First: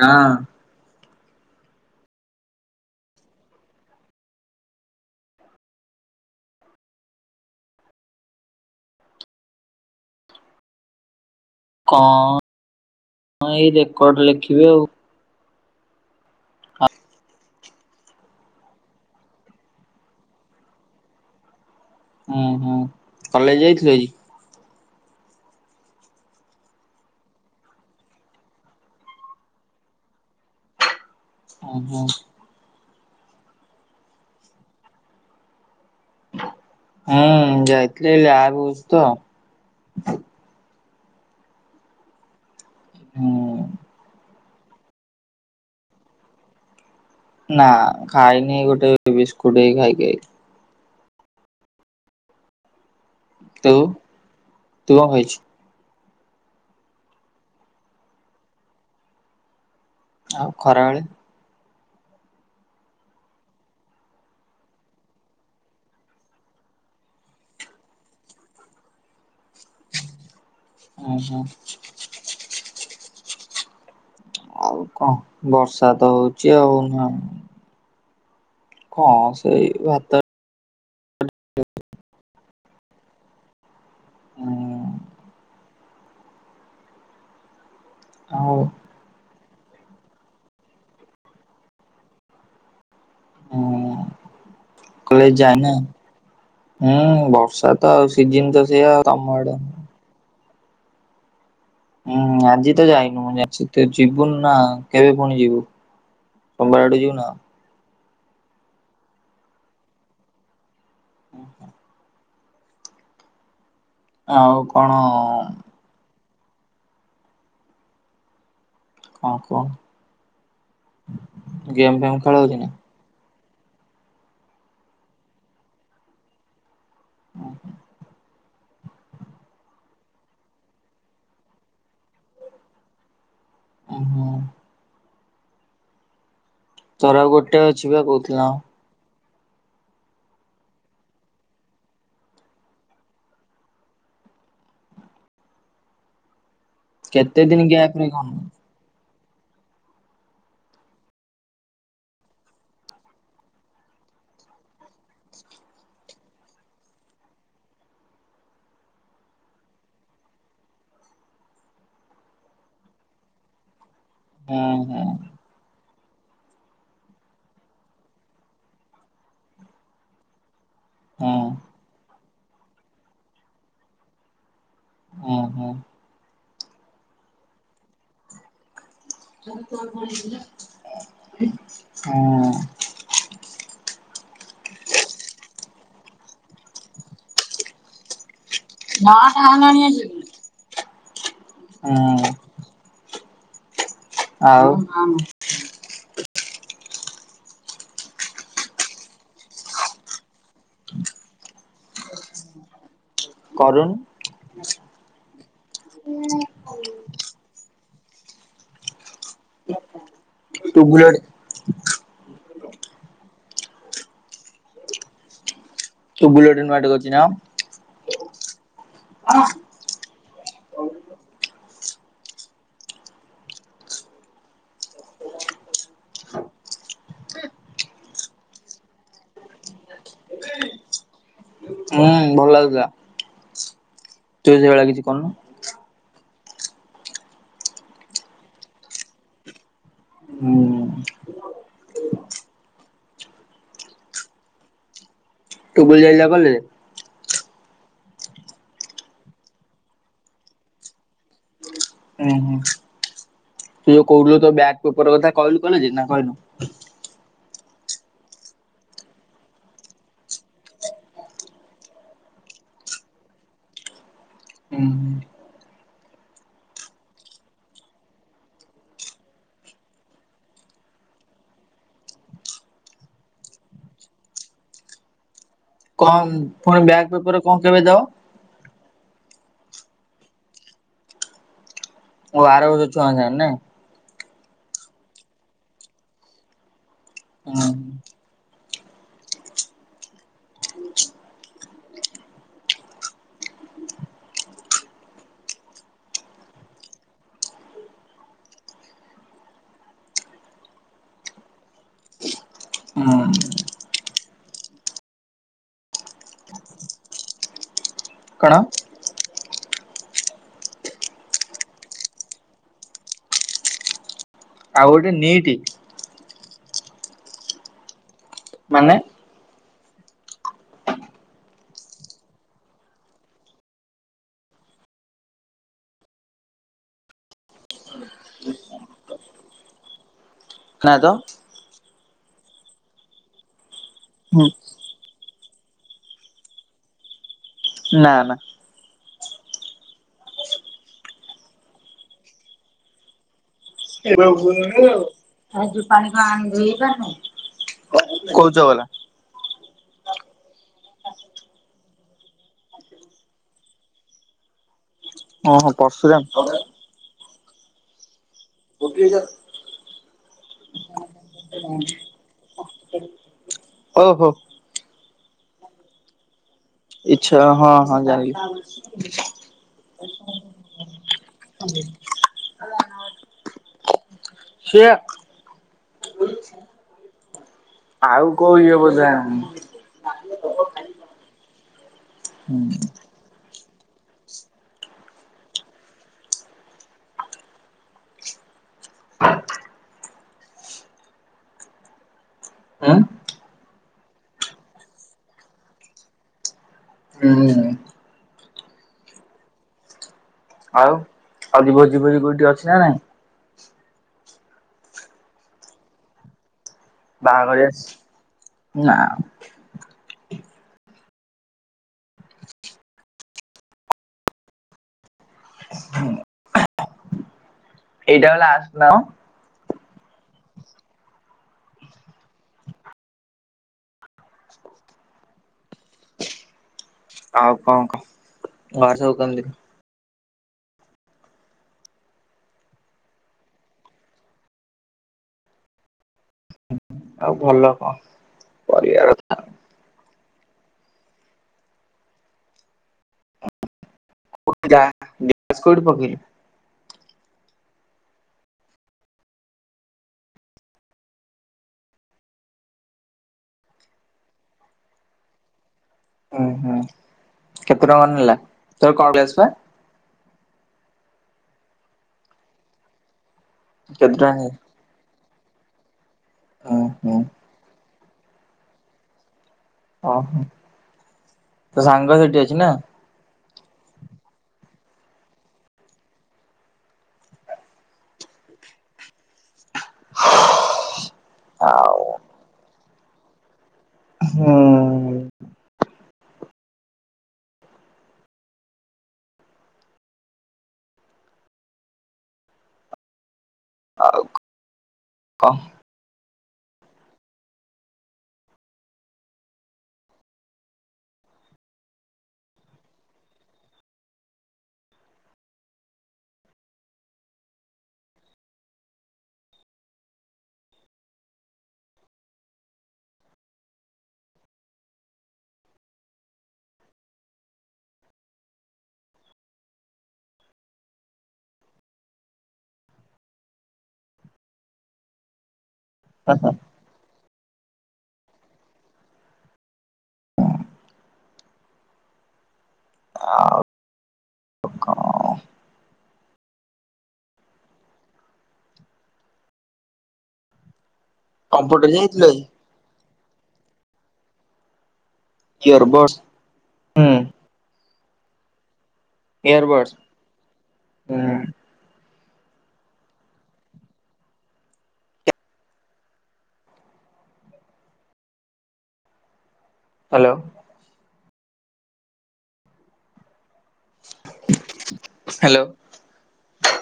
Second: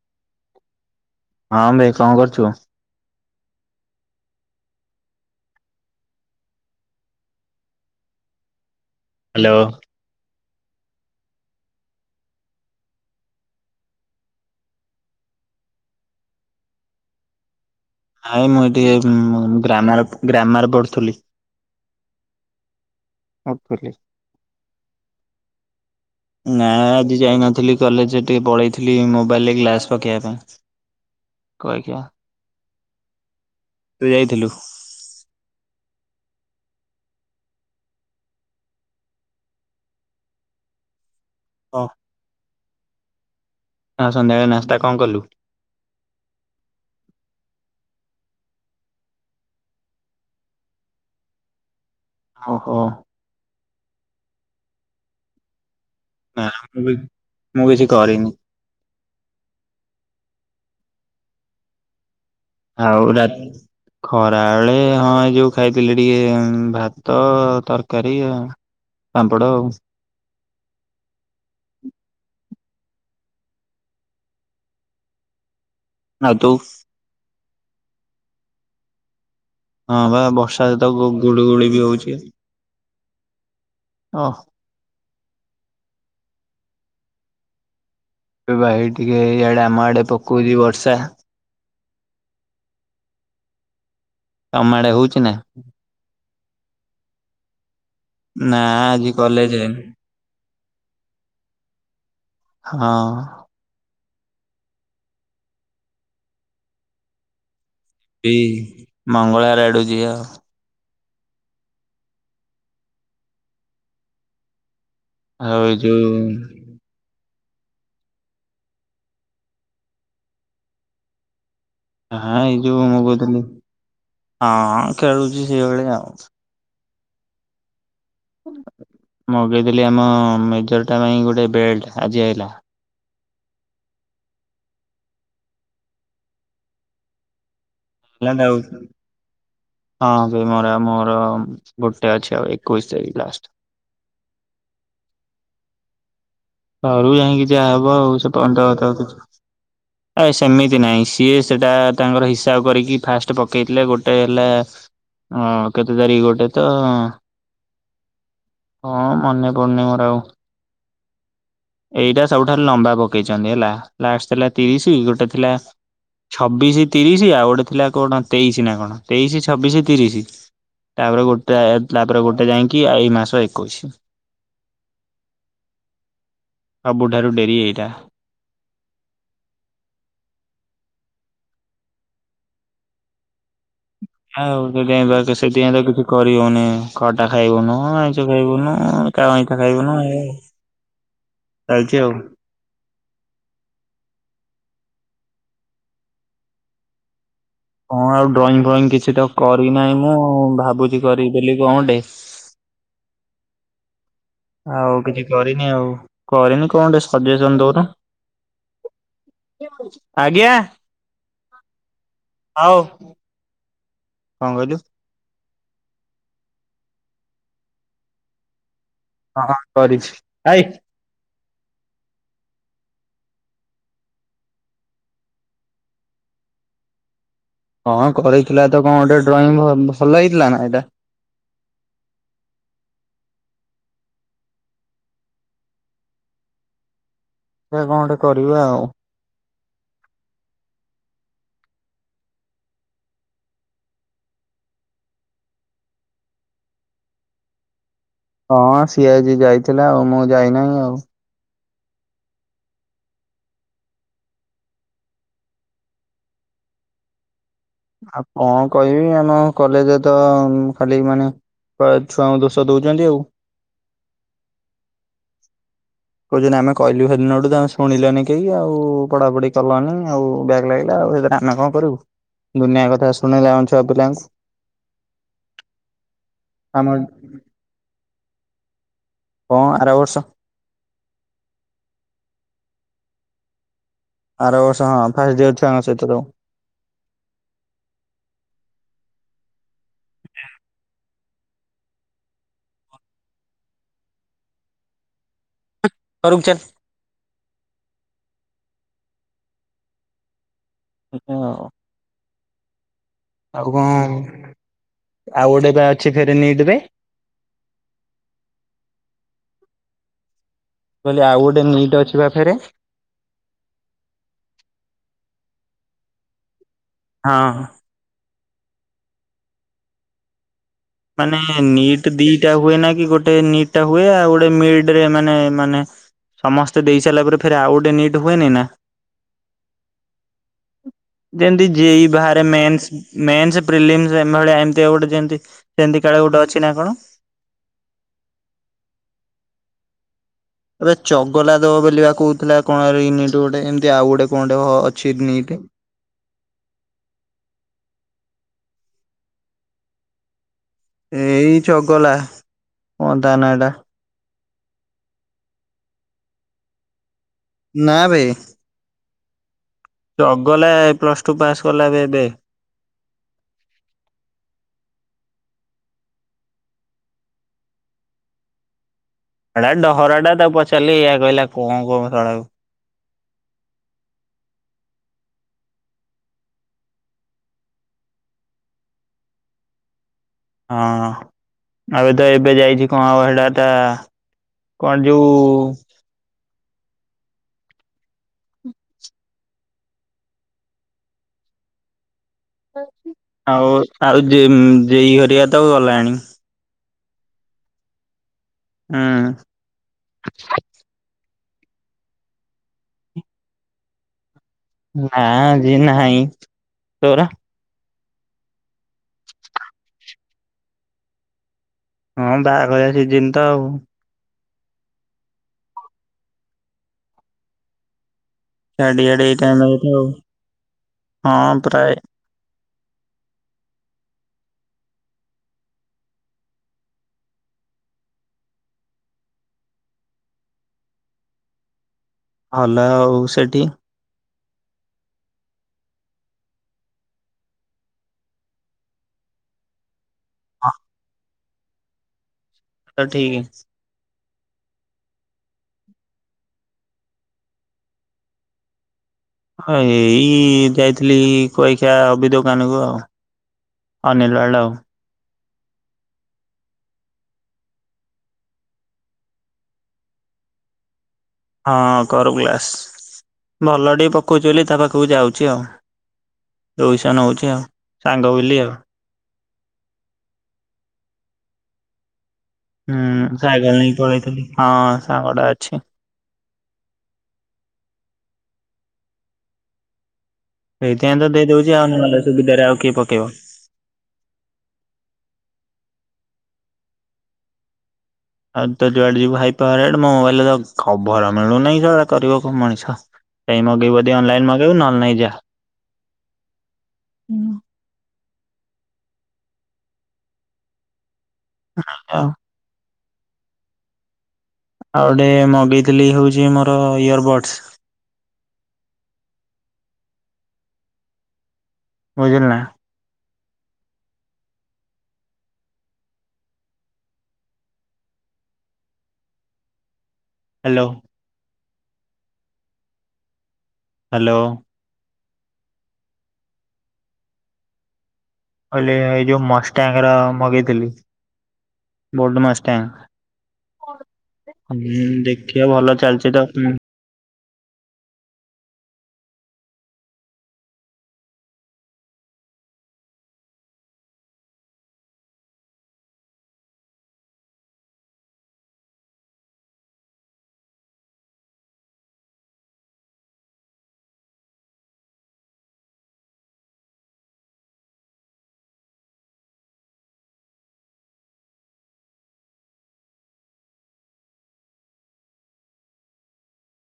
ହଁ। ହଁ ବେ କଣ କରୁଛୁ? ହ୍ୟାଲୋ? କଣ ଏଇ ରେକର୍ଡ ଲେଖିବି ଆଉ। ଆାଇ ମୁଁ ଏ ଟିକେ ଗ୍ରାମ-ଗ୍ରାମାର ପଢୁଥିଲି। ଓ ହୋ। [unintelligible] ନା ଆଜି ଯାଇନଥିଲି କଲେଜ ଟିକେ ପଳେଇଥିଲି ମୋବାଇଲରେ ଗ୍ଲାସ ପକେଇବା ପାଇଁ। କୁଆଖିଆ, ହୁଁ ତୁ ଯାଇଥିଲୁ? ହୁଁ ଯାଇଥିଲି ଲ୍ୟାବ୍ ହଉଛି ତ। ହଉ। ହୁଁ। ଆଉ ସନ୍ଧ୍ୟାବେଳେ ନାସ୍ତା କଣ କଲୁ? ନା ଖାଇନି ଗୋଟେ ବିସ୍କୁଟ ହେଇ ଖାଇକି ଆଇଲି। ଓହୋ। ତୁ, ତୁ କଣ ଖାଇଛୁ? ନା, ମୁଁ ବି ମୁଁ କିଛି କରିନି। ଆଉ ଖରାବେଳେ? ଆଉ ରା ଖରା ବେଳେ ହଁ ଏ ଯୋଉ ଖାଇଥିଲି ଟିକେ ଭାତ ତରକାରୀ ଆ ପାମ୍ପଡ଼ ଆଉ। ଓ ହୋ। ଆଉ କଣ, ବର୍ଷା ତ ହଉଚ ଆଉ ନା। କଁ ସେଇ ହଁ ଭାତ ବା ବର୍ଷା ସହିତ ଗୁଳି ଗୁଳି ବି ହଉଛି। ଆଉ ଏଇବା ହେଇ ଟିକେ ଇଆଡେ ଆମ ଆଡେ ପକଉଛି ବର୍ଷା। ହୁଁ ତମ ଆଡେ ହଉଛି ନା? କଲେଜ ଯାଏନା, ହୁଁ ବର୍ଷା ତ ଆଉ ସିଜିନ ନା ତ ସେଆ ଆଜି ତମ କଲେଜ ଆଡେ ଯାଇନି। ହୁଁ ଆଜି ତ ହଁ। ଯାଇନୁ ମୁଁ ଜାଣିଛି। ତ ଯିବୁନି ନା କେବେ ପୁଣି ଯିବୁ ସୋମବାର ଆଡେ ଯିବୁ ନା? ଏଇ ମଙ୍ଗଳାଆର ଆଡୁକୁ ଯିବା ଆଉ। ହୁଁ ହୁଁ। ଆଉ କଣ ଆଉ ଏ ଯୋଉ କଁ କୁହ? ଗେମ୍ ଫେମ୍ ହଁ ଖେଳ ହଉଛି ଏଇ ନା? ଯୋଉ ମୁଁ କହୁଥିଲି ହଁ ଖେଳୁଛି ସେଇଭଳିଆ ଆଉ। ମଗେଇଥିଲି ଆମ ମେଜର ଟା ପାଇଁ ଗୋଟେ ବେଲ୍ଟ ଆଜି ଆଇଲା। ଓହୋ। ତୋର ଆଉ ଗୋଟ ଟେ ଅଛି ବା କହୁଥିଲ ହେଲାନି ଆଉ। ହଁ ସିଏ ମୋର ମୋର ଗୋଟେ ଅଛି ଆଉ ଏକୋଇଶ ତାରିଖ ଲାଷ୍ଟ। ଘରୁ କେତେ ଯାଉଁକି ଦିଆ ହବ ଆଉ ସେ ଫୋନ୍ ରେ କଥା [unintelligible] ହ ନାଇଁ ସେମିତି ନାହିଁ ସିଏ ସେଟା ତାଙ୍କର ହିସାବ କରିକି ଫାଷ୍ଟ ପକେଇଥିଲେ ଗୋଟେ ହେଲା ହଁ କେତେ ତାରଖ ଗୋଟେ ତ ହଁ ମନେ ପଡୁନି ମୋର ଆଉ। ଏଇଟା ସବୁଠାରୁ ଲମ୍ବା ପକେଇଛନ୍ତି ହେଲା ଲାଷ୍ଟ ଥିଲା ହୁଁ ତିରିଶ ହୁଁ ହୁଁ ଗୋଟେ ଥିଲା ଛବିଶ ତିରିଶି ଆଉ ଗୋଟେ ଥିଲା କଣ ତେଇଶି ନା କଣ ତେଇଶି ଛବିଶ ତିରିଶି। ତାପରେ ଗୋଟେ ତାପରେ ଗୋଟେ ଯାଇଁକି ଏଇ ମାସ ଏକୋଇଶି ହଁ ହଁ। ସବୁଠାରୁ ଡେରି ଏଇଟା। ହଁ। ଆଉ ଯଦି [unintelligible] ସେଥିପାଇଁ ତ କିଛି କରିହଉନି ଖଟା ଖାଇବୁନୁ ଆଇଁସ ଖାଇବୁନୁ ଅଁ କାହା ଅଇଁଠା ଖାଇବୁନୁ ଇଏ ହଁ। ଆଉ ହଁ ଆଉ ଡ୍ରଇଙ୍ଗ ଫ୍ରଇଙ୍ଗ କିଛି ତ କରିନାହିଁ ମୁଁ ଭାବୁଛି କରିବି ବୋଲି କଣଟେ। କରୁନୁ? ଆଉ କିଛି କରିନି ଆଉ କରିନି କଣ ଟେ ସଜେସନ ଦଉନୁ? ଆଜ୍ଞା। ଟୁବୁଲେଟ ହଉ କଣ କହିଲୁ? ତୁ [unintelligible] କରଛି ନା! ହଁ ହଁ କରିଛି ଭାଇ ହଁ କରିଥିଲା ତ କଣ ଗୋଟେ ଡ୍ରଇଂ ଭଲ, ଭଲ ହେଇଥିଲା ନା ଏଇଟା? ହୁଁ ଭଲ ଲାଗୁଥିଲା ତୁ ସେଇଭଳିଆ କିଛି କରୁନୁ। [unintelligible] କଣ ଗୋଟେ କରିବା ଆଉ ହୁଁ। ତୁ ବୁଲିଆକୁ ସିନା ଗଲେ ହଁ ସିଏ ଆଜି ଯାଇଥିଲା ଆଉ ମୁଁ ଯାଇନାଇ ଆଉ। ଉଁ ହୁଁ ତୁ ଯୋଉ କହୁଥିଲୁ ତୋ ବ୍ୟାକ ପେପର କଥା କହିଲୁ କଣ ଏ ଯାଏଁ ନା କହିନୁ? ଆଉ କଣ କହିବି ଆମ କଲେଜରେ ତ ଖାଲି ମାନେ [unintelligible] ଛୁଆଙ୍କୁ ଦୋଷ ଦଉଛନ୍ତି ଆଉ। ଉଁ ହୁଁ। କହୁଛନ୍ତି ଆମେ କହିଲୁ ସେଦିନଠୁ ତମେ ଶୁଣିଲନି କେଇ ଆଉ ପଢାପଢି କଲନି ଆଉ ବ୍ୟାକ ଲାଗିଲା ଆଉ ସେ [unintelligible] ନା କଁ କରିବୁ ଦୁନିଆ କଥା ଶୁଣେଇଲା ଆମ ଛୁଆ ପିଲାଙ୍କୁ। କଁ ପୁଣି ଆମ ବ୍ୟାଗ ପେପରରେ କଁ କେବେ ଯାଅ? କଁ ଆର ବର୍ଷ ଓ ଆର ବର୍ଷ ଛୁଆଙ୍କ ସାଙ୍ଗେ ନାଇଁ। ଆର ବର୍ଷ ହଁ ଫାଷ୍ଟ ଡିଅ ଛୁଆ ଙ୍କ ସହିତ ସବୁ। ହଁ। [unintelligible] ଏୟା ଆଉ। ଉଁ। ଆଉ କଁ ଆଉ ଗୋଟେ ପା ଅଛି ଫେରେ ନିଡ ରେ। କଣ? କହିଲି ଆଉ ଗୋଟେ ନିଟ୍ ଅଛି ବା ଫେରେ। ଆଉ ଗୋଟେ ନୀଟ୍। ହଁ। ମାନେ ମାନେ ନିଟ୍ ଦିଟା ହୁଏ ନା କି ଗୋଟେ ନିଟ୍ ଟା ହୁଏ ଆଉ ଗୋଟେ ମିଡରେ ମାନେ ମାନେ ସମସ୍ତେ ଦେଇସାଇଲା ପରେ ଫେରେ ଆଉ ଗୋଟେ ନିଟ୍ ହୁଏନି ନା। ନାଁ ତ। ଯେମତି ଯେ ଇ ବାହାରେ ମେନସ୍ ମେନ୍ସ ପ୍ରିଲିମ ଏମ ହୁଁ ଭଳିଆ ଏମତି ଗୋଟେ ଯେମତି ସେମିତି କାଳେ ଗୋଟେ ଅଛି ନା କଣ? ନା ନା। ଆବେ ଚଗଲା ଦବ ବଲି ବା କହୁଥିଲା କଣ ନିଟ ଗୋଟେ ଏମିତି ଆଉ ଗୋଟେ କଣ ଗୋଟେ ଅଛିି ନୀଟ୍। କୋଉ ଚଗଲା? ଏଇ ଚଗଲା, କଣ ତା ନାଁ ଟା। ହଁ ହଁ ପଶୁରା [unintelligible] ନା ବେ। [unintelligible] ଚଗଲା ଏ ପ୍ଲସ ଟୁ ପାସ୍ କଲା ଏ ଏବେ। ଓହୋ। ଇଛା ହଁ ହଁ ଜାଣିଲି। ହେଟା ଡହରା ଟା ତାକୁ ପଚାରିଲି ଏଇଆ କହିଲା କଁ କହିବୁ ଶଳା କୁ। ସି ଆ। [unintelligible] ଆଉ କୋଉ ଇଏ ବୋଧେ ଏ। ହଁ ଏବେ ତ ଏବେ ଯାଇଛି କଁ ହବ ହେଟା ଟା କଣ ଯୋଉ ହୁଁ। ଉଁ ଆଉ ଆଉ ଯେଇ ହରିକା ତ ଗଲାଣି। ହୁଁ। ଉଁ। ଆଉ ଆଜି ଭୋଜି ଫୋଜି କୋଉଠି ଅଛି ନା ନାଇଁ? ନା ଆଜି ନାହିଁ। ତୋର ବାହାଘରିଆ ସ ନା। ହଁ ବାହାଘରିଆ ସିଜିନି ତ ଆଉ। ଏଇଟା ପା ଲା ଚାଡି ଆଡେ ଏଇ ଟାଇମ୍ ହେଇଚି ଆଉ ହଁ ପ୍ରାୟ ଆଉ କଂ କହ ଘାରେ ସବୁ କେମଦି? ଭଲ ଆଉ ସେଟି ଆଉ ଭଲ କ କରିବା ଆଉ। ହଁ ତ ଠିକି। [unintelligible] ହଁ ଏଇ ଯାଇଥିଲି କଇଖିଆ ଅବି ଦୋକାନ କୁ ଆଉ। ଅନିଲ ଆଡ଼େ ଆଉ। ଉଁ ହୁଁ କେତେ ଟଙ୍କା ନେଲା ତୋର କଣ ଗ୍ଲେସ ବା। ହଁ କର ଗ୍ଲାସ୍ ଭଲ କେତେ ଡି ଟଙ୍କା ପକଉଛି ନେଲା ବୋଲି ତା ପାଖକୁ ଯାଉଛି ଆଉ। ହୁଁ ଦୋଇସା ହୁଁ ନଉଛି ଆଉ ସାଙ୍ଗ ବୁଲି ଆଉ। ଓହୋ ତୋ ସାଙ୍ଗ ସେଠି ଅଛି ନା। ହୁଁ ସାଇକଲ ନେଇକି ପଳେଇଥିଲି ହଁ ସାଙ୍ଗଟା ଅଛି। [inaudible] ସେଇଥିପାଇଁ ତ ଦେଇଦଉଛି ଆଉ ନହେଲେ ସୁବିଧାରେ ଆଉ କିଏ ପକେଇବ। ହୁଁ। ଆଉ ତ ଯୁଆଡେ ଯିବୁ ହାଇ ପାୱରେଡ ମୋ ମୋବାଇଲରେ ତ କଭର ମିଳୁନି ସ ଆ କରିବ କ ମଣିଷ। କାଇଁ ମଗେଇବୁ ଯଦି ଆଉ ଅନଲାଇନ ମଗେଇବୁ ନହେଲେ ନାଇ ଯା। କଣ [unintelligible] ଆଉ ଗୋଟେ ମଗେଇଥିଲି ହୋଉଚୀ ମୋର ଇୟର ବଡସ୍। ବୁଝିଲୁ ନା। ହ୍ୟାଲୋ। ହାଲୋ। ହଁ ହଁ। ମୁଁ କହିଲି ଏଇ ଯୋଉ ମଷ୍ଟାଙ୍କର ମଗେଇଥିଲି ବୋଲ୍ଡ ମଷ୍ଟଙ୍ଗ। ହୁଁ ଦେଖିଆ ଭଲ ଚାଲିଛି ତ ହୁଁ। କମ୍ପ୍ୟୁଟର ଯାଇଥିଲୁ ଆଜି? ଇୟରବଡସ୍‌ ହୁଁ। ଇୟରବଡସ୍‌ ହୁଁ। ହ୍ୟାଲୋ। ହାଲୋ।